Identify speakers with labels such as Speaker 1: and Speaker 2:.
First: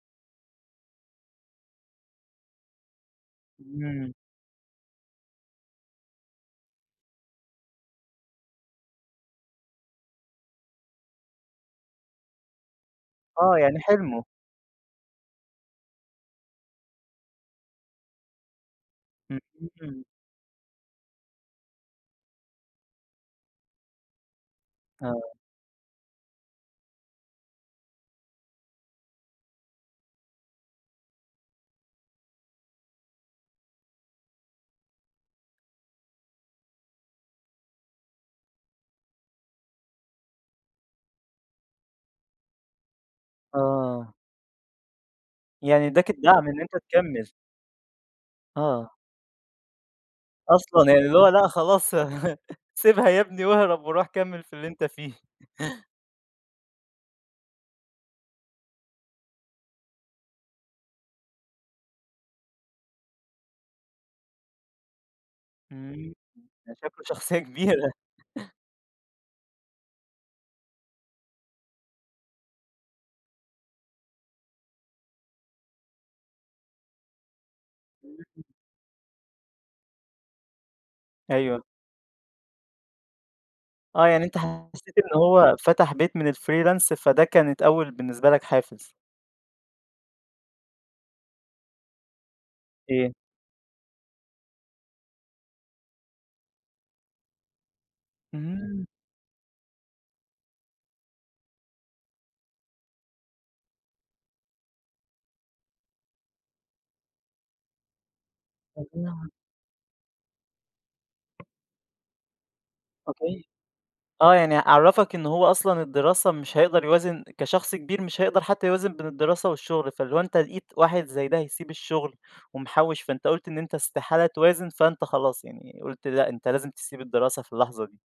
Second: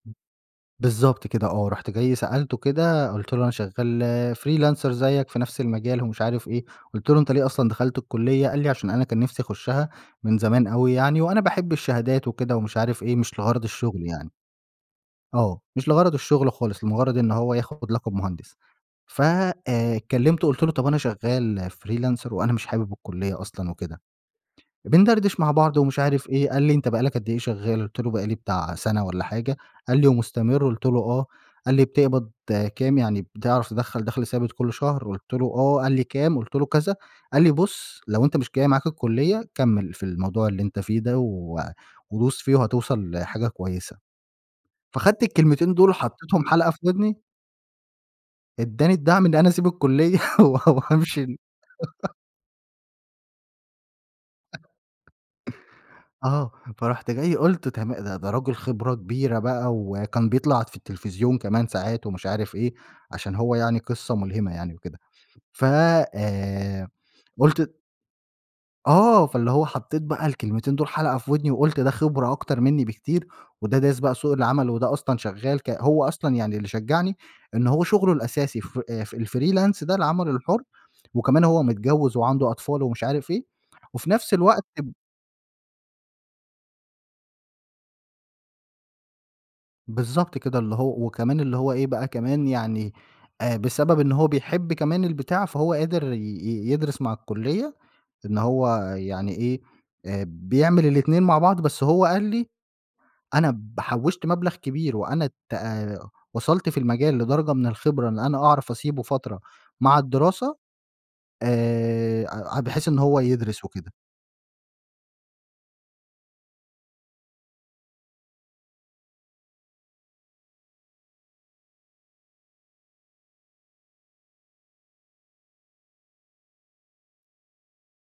Speaker 1: بالضبط كده آه، رُحت جاي سألته كده قُلت له أنا
Speaker 2: إمم.
Speaker 1: شغّال freelancer زيّك في نفْس المجال ومش عارف إيه، قُلت له: "أنت ليه أصلًا دخلت الكلية؟" قال لي: "علشان أنا كان نفْسي أخشها من زمان أوي يعني، وأنا باحب الشهادات وكده ومش عارف إيه مش
Speaker 2: آه،
Speaker 1: لغرض
Speaker 2: يعني
Speaker 1: الشغل
Speaker 2: حِلمه.
Speaker 1: يعني." آه، مش لغرض الشغل خالص لمجرد إن هو ياخد لقب مُهندِس، ف
Speaker 2: إمم.
Speaker 1: آآ،
Speaker 2: [unintelligible]
Speaker 1: كلمته قُلت له: "طَب أنا شغّال freelancer وأنا مش حابب الكلية أصلًا" وكده،
Speaker 2: آه.
Speaker 1: بندردش مع بعض ومش عارف إيه، قال لي: "أنت بقى لَك قد إيه شغّال؟" قُلت له: "بقى لي بتاع سنة والّا حاجة." قال لي: "ومُستمِر؟" قُلت له: "آه." قال لي: "بتقبض كام؟ يعني بتعرف تدخَّل دخل ثابت كل شهر؟" قُلت له: "آه." قال لي: "كام؟" قُلت له كذا، قال لي: "بُص لو أنت مش جاي معاك الكلية، كمِّل في الموضوع اللي أنت فيه ده و وبُص فيه وهتوصل لحاجة كويسة."
Speaker 2: آه.
Speaker 1: فأخدت الكلمتين
Speaker 2: يعني
Speaker 1: دول
Speaker 2: ادّاك
Speaker 1: وحطيتهم
Speaker 2: الدعم إن
Speaker 1: حلقة
Speaker 2: أنت
Speaker 1: في ودني.
Speaker 2: تكمِّل. آه.
Speaker 1: ادّاني الدعم إن أنا أسيب الكلية و و
Speaker 2: أصلًا يعني، اللي
Speaker 1: هامشي
Speaker 2: هو
Speaker 1: إن
Speaker 2: لأ خلاص سيبها يا بني واهرب وروح كمِّل في اللي أنت فيه.
Speaker 1: آه، فرُحت جاي قُلت تما ده ده رجُل خِبرة كبيرة بقى، وكان بيطلع في التلفزيون كمان ساعات ومش عارف إيه علشان هو يعني قصّة مُلهمة يعني وكده، ف
Speaker 2: إمم، ده
Speaker 1: آآ،
Speaker 2: شكله شخصية
Speaker 1: قُلت
Speaker 2: كبيرة.
Speaker 1: آه، فاللي هو حطّيت بقى الكلمتين دول حلقة في ودني، وقُلت ده خبرة أكتر منّي بكتير وده دارس بقى سوق العمل وده أصلًا شغّال ك هو أصلًا يعني اللي شجعني إن هو شغله
Speaker 2: إمم.
Speaker 1: الأساسي ف الfreelance ده العمل الحر وكمان
Speaker 2: أيوه.
Speaker 1: هو متجوّز وعنده أطفال ومش عارف إيه،
Speaker 2: آه،
Speaker 1: وفي
Speaker 2: يعني
Speaker 1: نفْس
Speaker 2: أنت
Speaker 1: الوقت ب
Speaker 2: حسّيت إن هو فتَح بيت من الfreelance فده كانت أول بالنسة لَك حافز.
Speaker 1: بالضبط كده، اللي هو وكمان اللي هو إيه بقى كمان يعني
Speaker 2: إيه؟
Speaker 1: آآ، بسبب إن هو بيحب كمان البتاع فهو قادر ي يدرس مع الكلية إن هو
Speaker 2: إمم.
Speaker 1: يعني إيه آآ بيعمل الإتنين مع بعض، بس هو قال لي: "أنا ب حوشت مبلغ كبير وأنا ت وصلت في المجال لدرجة من الخبرة، إن أنا أعرف أسيبه
Speaker 2: [unintelligible]
Speaker 1: فترة مع الدراسة." آآ، بحيث إن هو
Speaker 2: أوكي،
Speaker 1: يدْرس وكده.
Speaker 2: آه، يعني عرَّفك إن هو أصلًا الدراسة مش هيقدر يوازن كشخص كبير مش هيقدر حتى يوازن بين الدراسة والشغل، فاللي هو أنت لقيت واحد زي ده هيسيب الشغل ومحوّش فأنت قُلت إن أنت استحالة توازن، فأنت خلاص يعني قُلت لأ أنت لازم تسيب الدراسة في اللحظة دي.